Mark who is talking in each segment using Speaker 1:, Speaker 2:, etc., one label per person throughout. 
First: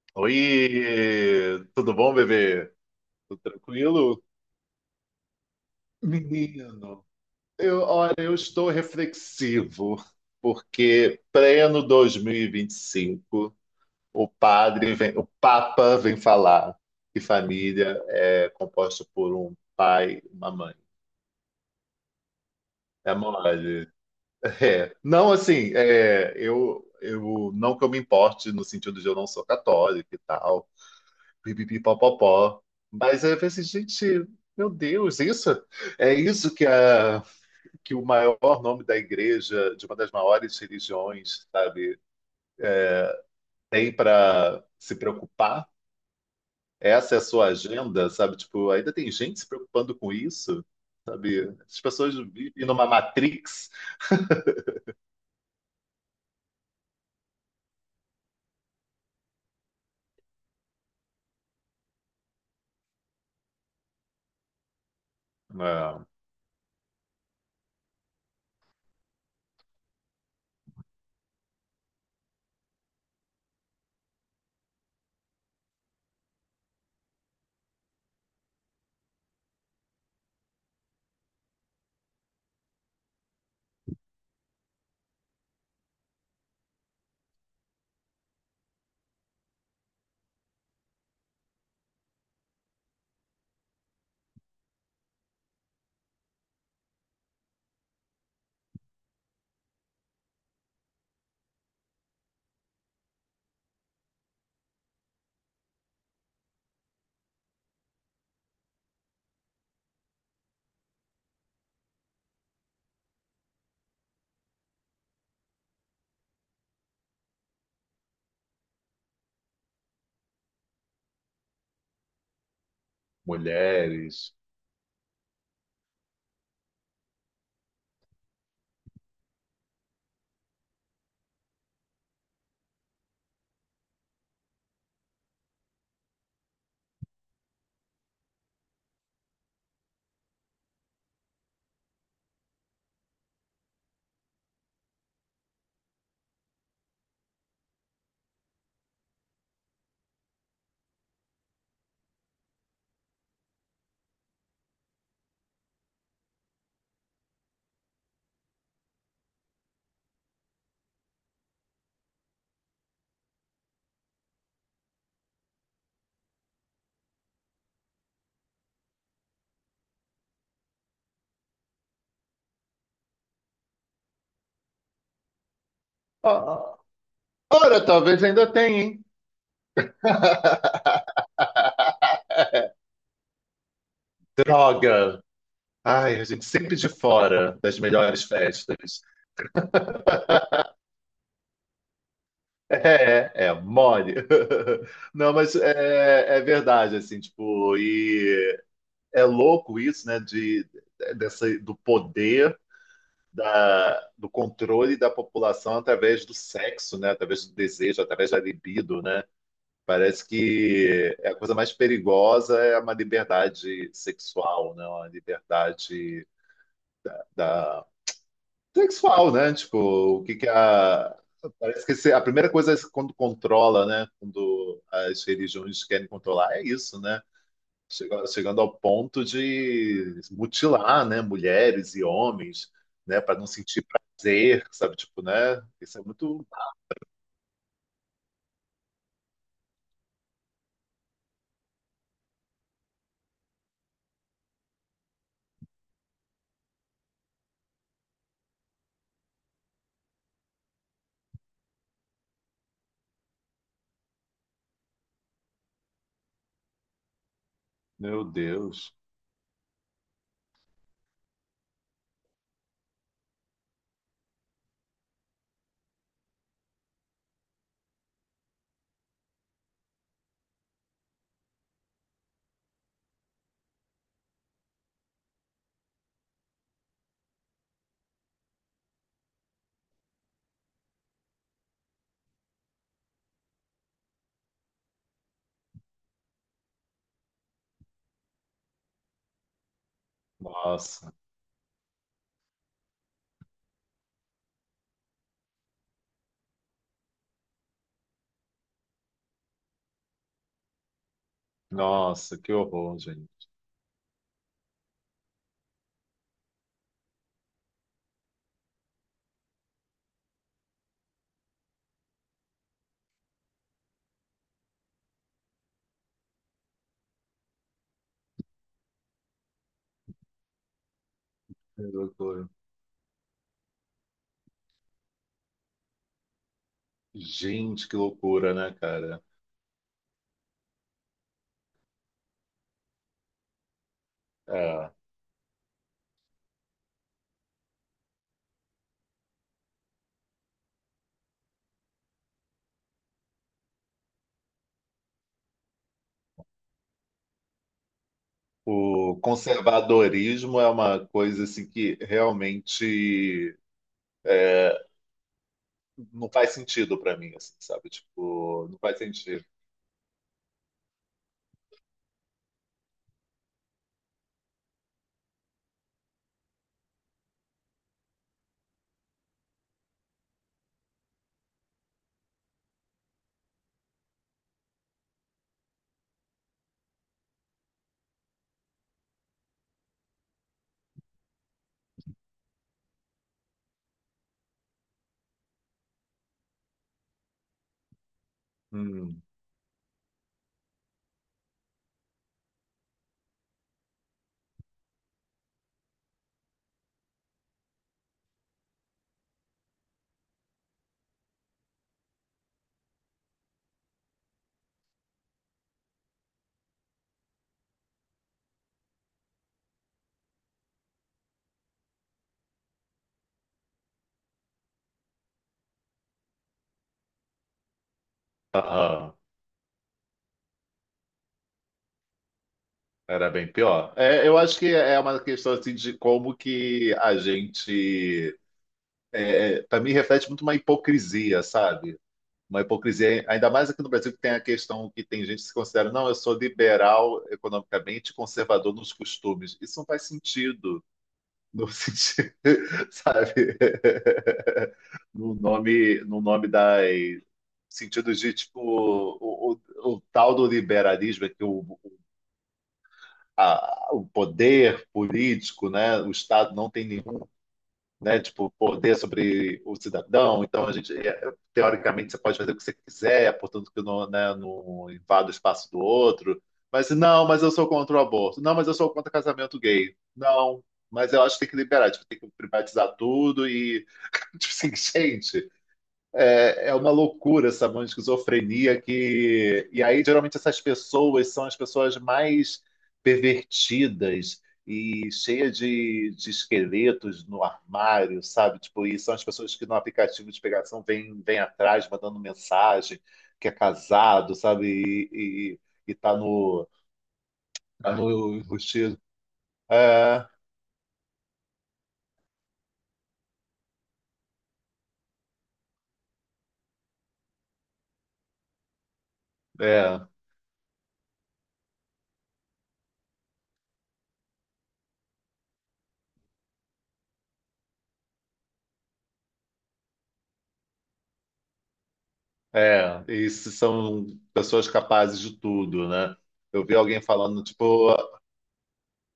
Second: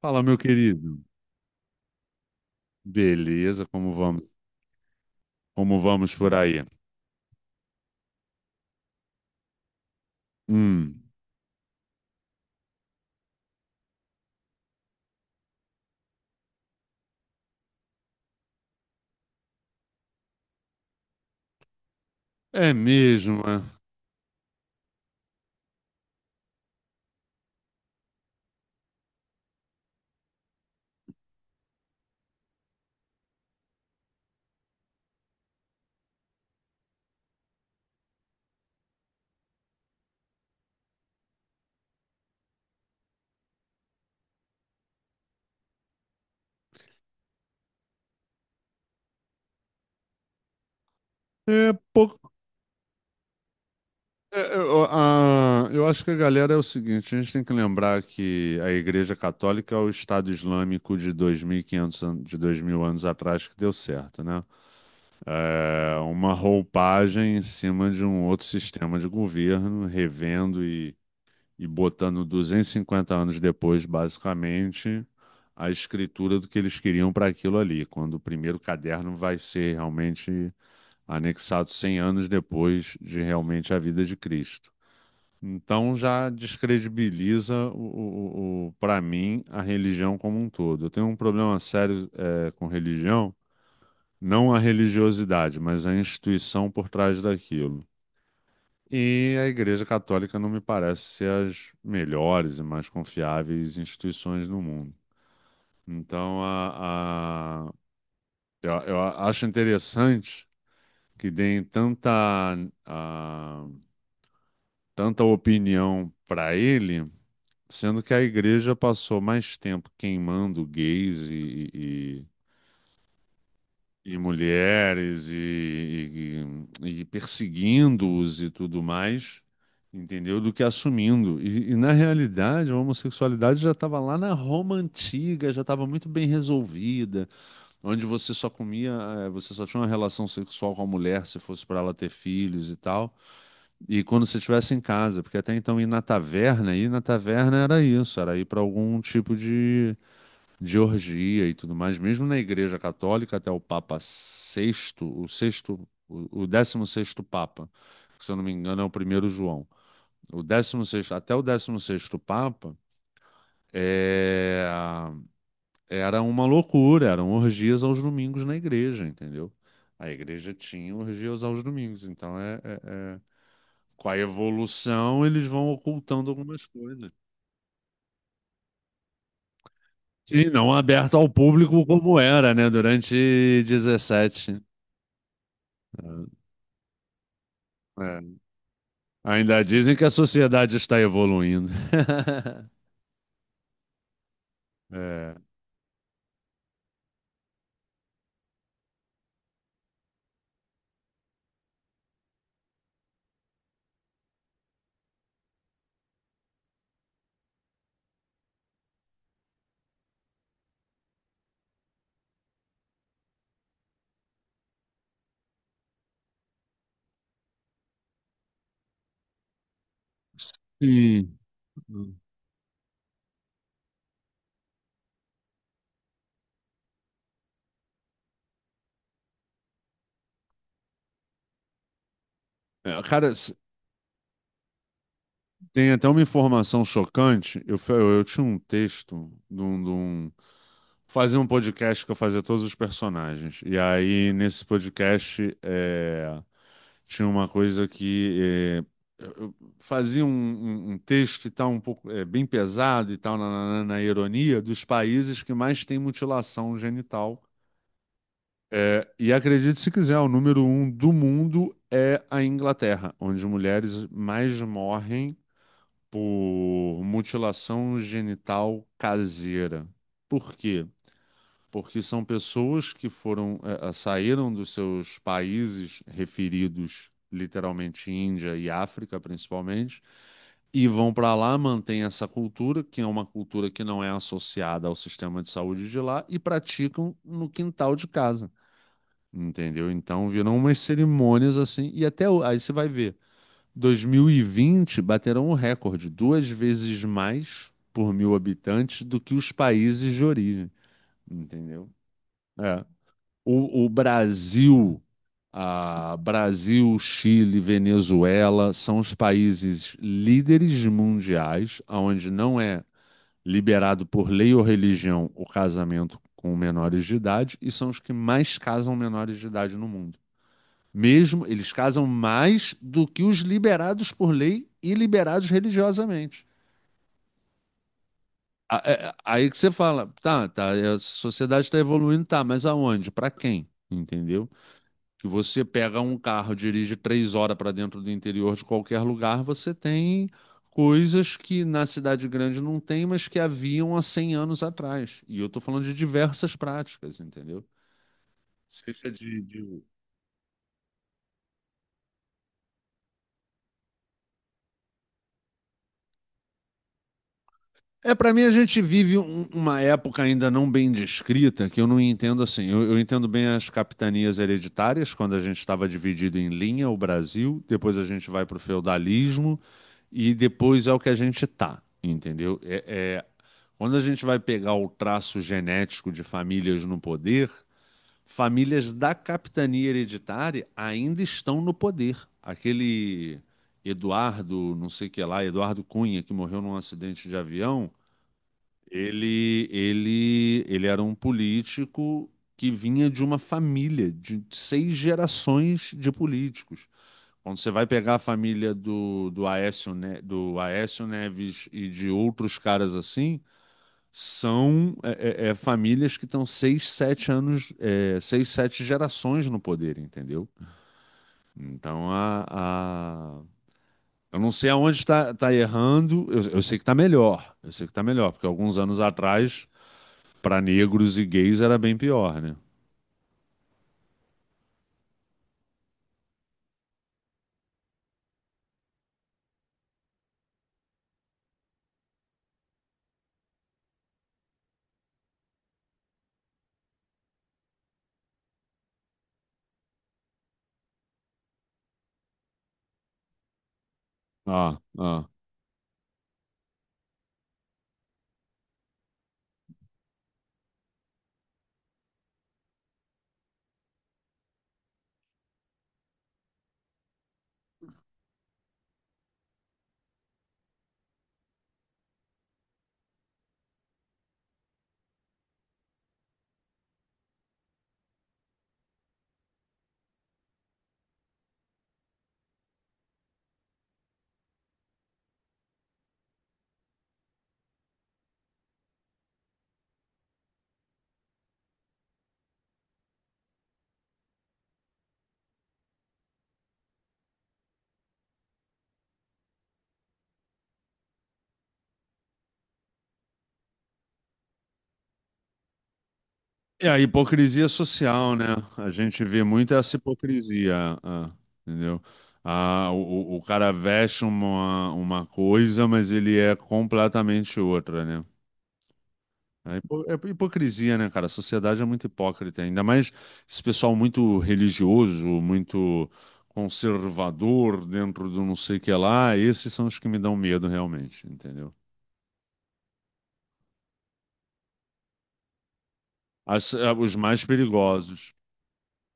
Speaker 1: Fala,
Speaker 2: Oi,
Speaker 1: meu querido.
Speaker 2: tudo bom, bebê? Tudo
Speaker 1: Beleza, como
Speaker 2: tranquilo?
Speaker 1: vamos? Como vamos por aí?
Speaker 2: Menino, eu, olha, eu estou reflexivo,
Speaker 1: Hum.
Speaker 2: porque pleno 2025, o padre vem, o Papa vem falar que família é composta por um pai e uma mãe.
Speaker 1: É
Speaker 2: É
Speaker 1: mesmo, é.
Speaker 2: mole. É. Não, assim, é, não que eu me importe no sentido de eu não sou católico e tal, pipipipopopó. Mas aí eu pensei, gente, meu Deus, isso é isso que, a, que o maior nome da igreja, de uma das maiores religiões, sabe, tem para se preocupar? Essa é a sua agenda, sabe? Tipo, ainda tem gente se preocupando com isso, sabe?
Speaker 1: É
Speaker 2: As pessoas
Speaker 1: pouco.
Speaker 2: vivem numa matrix,
Speaker 1: Ó, eu acho que a galera é o seguinte: a gente tem que lembrar que a Igreja Católica é o Estado Islâmico de 2.000 anos atrás que deu certo, né? É
Speaker 2: né?
Speaker 1: uma roupagem em cima de um outro sistema de governo, revendo e botando 250 anos depois, basicamente, a escritura do que eles queriam para aquilo ali, quando o primeiro caderno vai ser realmente anexado 100 anos depois de realmente a vida de Cristo. Então já descredibiliza o, para mim, a religião como um todo. Eu tenho um problema sério com religião, não a religiosidade, mas a instituição por trás daquilo. E a Igreja Católica não me parece ser as melhores e mais confiáveis instituições no mundo. Então, eu acho interessante que deem a- tanta opinião para ele, sendo que a Igreja passou mais tempo queimando gays e
Speaker 2: Mulheres.
Speaker 1: mulheres e perseguindo-os e tudo mais, entendeu? Do que assumindo. E, na realidade, a homossexualidade já estava lá na Roma antiga, já estava muito bem resolvida, onde você só comia, você só tinha uma relação sexual com a mulher se fosse para ela ter filhos e tal. E quando você estivesse em casa, porque até então ir na taverna era isso, era ir para algum tipo de orgia e tudo mais, mesmo na Igreja Católica, até o Papa sexto, o sexto, o décimo sexto Papa, que se eu não me engano é o primeiro João, o décimo sexto, até o décimo sexto Papa, é, era uma loucura, eram orgias aos domingos na igreja, entendeu? A igreja tinha orgias aos domingos, então é- com a evolução eles vão ocultando algumas
Speaker 2: Ah,
Speaker 1: coisas.
Speaker 2: ora, talvez ainda tenha, hein?
Speaker 1: E não aberto ao público como era, né, durante 17.
Speaker 2: Droga! Ai, a gente sempre de fora das melhores festas.
Speaker 1: Ainda dizem que a sociedade está evoluindo.
Speaker 2: Mole. Não,
Speaker 1: É.
Speaker 2: mas é verdade, assim, tipo, e é louco isso, né, dessa, do poder, do controle da população através do sexo, né, através do desejo, através da libido, né? Parece que é a coisa mais perigosa é uma liberdade sexual, né, uma liberdade sexual, né? Tipo, o que que a.
Speaker 1: Sim.
Speaker 2: Parece que se- a primeira coisa é quando controla, né? Quando as religiões querem controlar, é isso, né? Chegando ao ponto de mutilar, né? Mulheres e homens,
Speaker 1: É,
Speaker 2: né?
Speaker 1: cara,
Speaker 2: Para não sentir prazer, sabe? Tipo, né?
Speaker 1: tem
Speaker 2: Isso é
Speaker 1: até uma
Speaker 2: muito.
Speaker 1: informação chocante. Eu tinha um texto. Fazia um podcast que eu fazia todos os personagens. E aí, nesse podcast, tinha uma coisa que... é, eu eu fazia um texto e tal, um pouco bem pesado e tal, na ironia, dos países que mais têm mutilação genital.
Speaker 2: Meu Deus.
Speaker 1: É, e acredite se quiser, o número um do mundo é a Inglaterra, onde mulheres mais morrem por mutilação genital caseira. Por quê? Porque são pessoas que saíram dos seus países referidos, literalmente Índia e África, principalmente, e vão para lá, mantêm essa cultura, que é uma cultura que não é associada ao sistema de saúde de lá, e praticam no quintal de casa. Entendeu? Então viram umas
Speaker 2: Nossa,
Speaker 1: cerimônias assim, e até aí você vai ver, 2020 bateram o recorde, duas vezes mais por mil habitantes do que os países de origem, entendeu?
Speaker 2: que
Speaker 1: É.
Speaker 2: horror, gente.
Speaker 1: O Brasil, Chile, Venezuela são os países líderes mundiais, onde não é liberado por lei ou religião o casamento com menores de idade, e são os que mais casam menores de idade no mundo. Mesmo eles
Speaker 2: Que
Speaker 1: casam
Speaker 2: loucura.
Speaker 1: mais do que os liberados por lei e liberados religiosamente.
Speaker 2: Gente, que loucura, né, cara?
Speaker 1: Aí que você fala, tá, tá, a sociedade está evoluindo, tá, mas aonde? Para quem? Entendeu?
Speaker 2: É.
Speaker 1: Que você pega um carro, dirige 3 horas para dentro do interior de qualquer lugar, você tem coisas que na cidade grande não tem, mas que haviam há 100 anos atrás. E eu estou falando de diversas práticas, entendeu? Seja
Speaker 2: O
Speaker 1: de
Speaker 2: conservadorismo é uma coisa assim que realmente é, não faz sentido para mim, assim, sabe?
Speaker 1: É, para mim a
Speaker 2: Tipo, não
Speaker 1: gente
Speaker 2: faz
Speaker 1: vive
Speaker 2: sentido.
Speaker 1: uma época ainda não bem descrita, que eu não entendo assim. Eu entendo bem as capitanias hereditárias, quando a gente estava dividido em linha, o Brasil, depois a gente vai para o feudalismo e depois é o que a gente tá, entendeu? Quando a gente vai pegar o traço genético de famílias no poder, famílias da capitania hereditária ainda estão no poder. Aquele Eduardo, não sei o que lá, Eduardo Cunha, que morreu num acidente de avião
Speaker 2: Hum,
Speaker 1: , ele era um político que vinha de uma família de seis gerações de políticos. Quando você vai pegar a família do Aécio Neves e de outros caras assim, são famílias que estão seis, sete gerações no poder, entendeu? Então a- eu não sei aonde está tá errando, eu sei que está melhor, eu sei que está melhor, porque alguns anos
Speaker 2: aham,
Speaker 1: atrás para negros e gays era bem pior, né?
Speaker 2: era bem pior. É, eu acho que é uma questão assim de como que a gente, para mim, reflete muito uma hipocrisia, sabe? Uma hipocrisia, ainda mais aqui no Brasil, que tem a questão que tem gente que se considera, não, eu sou liberal economicamente, conservador nos costumes. Isso não faz sentido. No sentido, sabe,
Speaker 1: Ah, ah.
Speaker 2: no nome, no nome das sentido de tipo o tal do liberalismo é que o poder político, né, o Estado não tem nenhum, né, tipo poder sobre o cidadão. Então a gente é, teoricamente você pode fazer o que você quiser, portanto que não, né, não invada o espaço do outro. Mas não, mas eu sou contra o aborto. Não, mas eu sou contra casamento gay. Não, mas eu acho que tem que liberar, tipo, tem que privatizar tudo e tipo assim, gente, é, é uma loucura essa mão de esquizofrenia que. E aí, geralmente, essas pessoas são as pessoas mais pervertidas e cheia de esqueletos no armário, sabe? Tipo, e são as pessoas que no aplicativo de pegação vêm atrás, mandando mensagem, que é casado, sabe? E, e tá no,
Speaker 1: E a hipocrisia
Speaker 2: tá
Speaker 1: social, né?
Speaker 2: no
Speaker 1: A gente vê muito essa
Speaker 2: é,
Speaker 1: hipocrisia, entendeu? Ah, o cara veste uma coisa, mas ele é completamente outra, né? É
Speaker 2: é.
Speaker 1: hipo- é hipocrisia, né, cara? A sociedade é muito hipócrita, ainda mais esse pessoal muito religioso, muito conservador dentro do não sei o que lá. Esses são os que me dão medo, realmente, entendeu?
Speaker 2: É, e se são pessoas capazes de tudo, né? Eu vi alguém
Speaker 1: Os
Speaker 2: falando,
Speaker 1: mais
Speaker 2: tipo,
Speaker 1: perigosos.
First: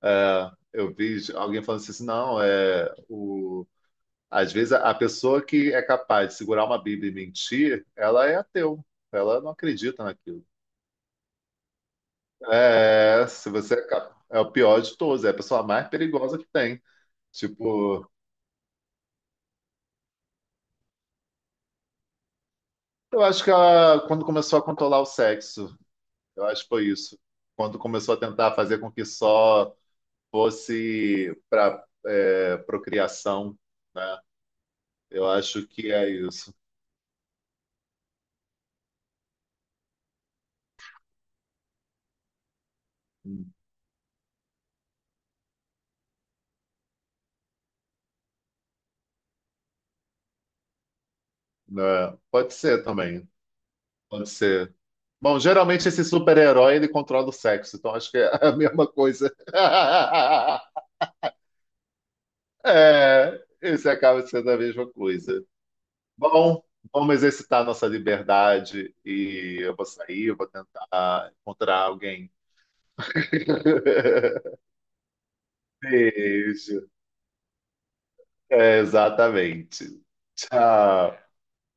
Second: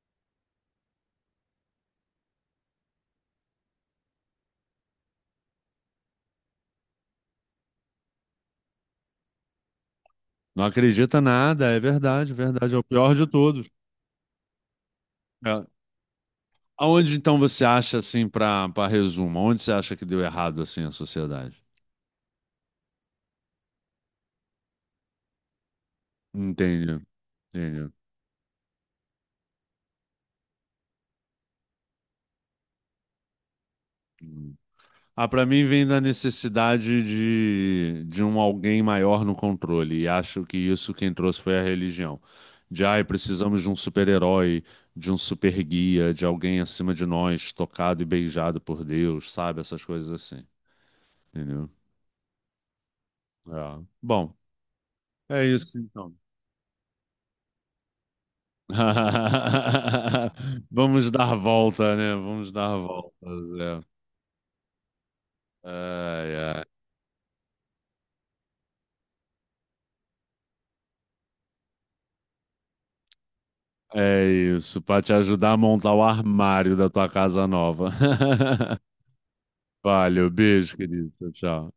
Speaker 2: é, eu vi alguém falando assim, não, é, o, às vezes a pessoa que é capaz de segurar uma Bíblia e mentir, ela é ateu, ela não acredita naquilo.
Speaker 1: Não acredita nada, é verdade, verdade, é o pior
Speaker 2: É,
Speaker 1: de
Speaker 2: se
Speaker 1: todos.
Speaker 2: você é, é o pior de todos, é a pessoa
Speaker 1: É.
Speaker 2: mais perigosa que tem.
Speaker 1: Aonde então você acha
Speaker 2: Tipo,
Speaker 1: assim para resumo? Onde você acha que deu errado assim a sociedade?
Speaker 2: eu acho que ela, quando começou a controlar o sexo, eu acho que foi
Speaker 1: Entendi,
Speaker 2: isso. Quando
Speaker 1: entendi.
Speaker 2: começou a tentar fazer com que só fosse para é, procriação, né?
Speaker 1: Hum. Ah,
Speaker 2: Eu
Speaker 1: para mim
Speaker 2: acho
Speaker 1: vem
Speaker 2: que
Speaker 1: da
Speaker 2: é isso.
Speaker 1: necessidade de um alguém maior no controle e acho que isso quem trouxe foi a religião. De ai, precisamos de um super-herói, de um super guia, de alguém acima de nós, tocado e beijado por Deus, sabe? Essas coisas assim, entendeu?
Speaker 2: Né? Pode ser também,
Speaker 1: É.
Speaker 2: pode
Speaker 1: Bom,
Speaker 2: ser. Bom,
Speaker 1: é isso
Speaker 2: geralmente esse
Speaker 1: então.
Speaker 2: super-herói ele controla o sexo, então acho que é a mesma coisa.
Speaker 1: Vamos dar volta, né? Vamos dar
Speaker 2: É,
Speaker 1: voltas, é.
Speaker 2: esse acaba sendo a mesma coisa.
Speaker 1: Ai,
Speaker 2: Bom,
Speaker 1: ai.
Speaker 2: vamos exercitar nossa liberdade e eu vou sair, eu vou tentar encontrar alguém.
Speaker 1: É isso, para te ajudar a montar o armário
Speaker 2: Beijo.
Speaker 1: da tua casa nova.
Speaker 2: É, exatamente.
Speaker 1: Valeu, beijo, querido.
Speaker 2: Tchau.
Speaker 1: Tchau, tchau.